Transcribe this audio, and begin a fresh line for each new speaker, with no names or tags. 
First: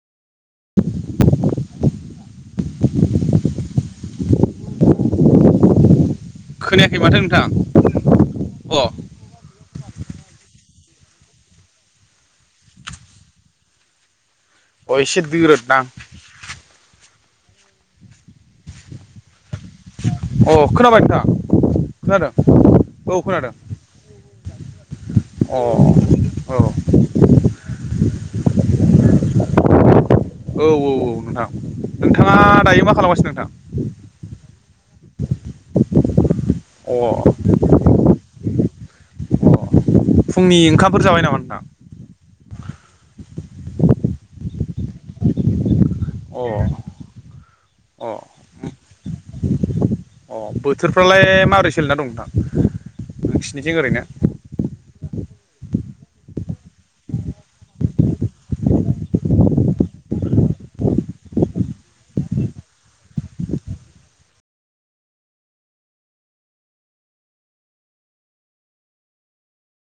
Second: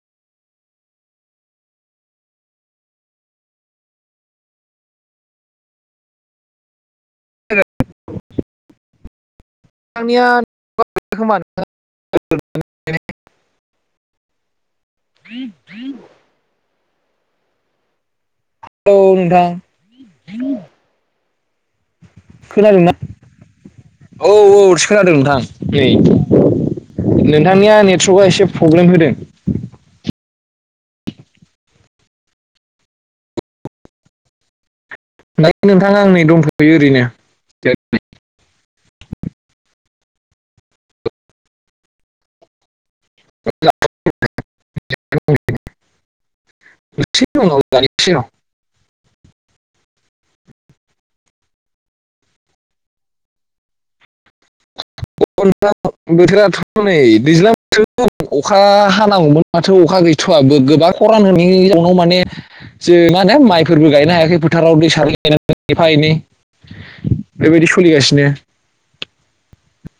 खोनायाखै माथो नोंथां अ
नोंथांनिया [unintelligible]
अ एसे दोरोद नां
औ नोंथां
अ खोनाबाय नोंथां खोनादों
खोनादोंना?
औ खोनादों।
औ औ सो खोनादों नोंथां
अ
नै
औ
नोंथांनिया नेटवर्कआ एसे प्रब्लेम होदों।
औ औ औ नोंथां नोंथाङा दायो मा खालामगासिनो नोंथां?
दा नोंथाङा आं नै दंथ'यो
अ
ओरैनो [unintelligible]
अ फुंनि ओंखामफोर जाबाय नामा नोंथां? [inaudible] अ अ
[unintelligible]
अ बोथोरफ्रालाय माबोरै सोलिना दं नोंथां? नोंसिनिथिं ओरैनो
[unintelligible] बोथोराथ' नै दैज्लां बोथोर अखा हानांगौमोन माथो अखा गैथ'वा गोबां खरान होनाय नि माने [unintelligible] जो मा होनो माइफोरबो गायनो हायाखै फोथाराव दै सारनानै गाबनांदों एफा एनै बेबायदि सोलिगासिनो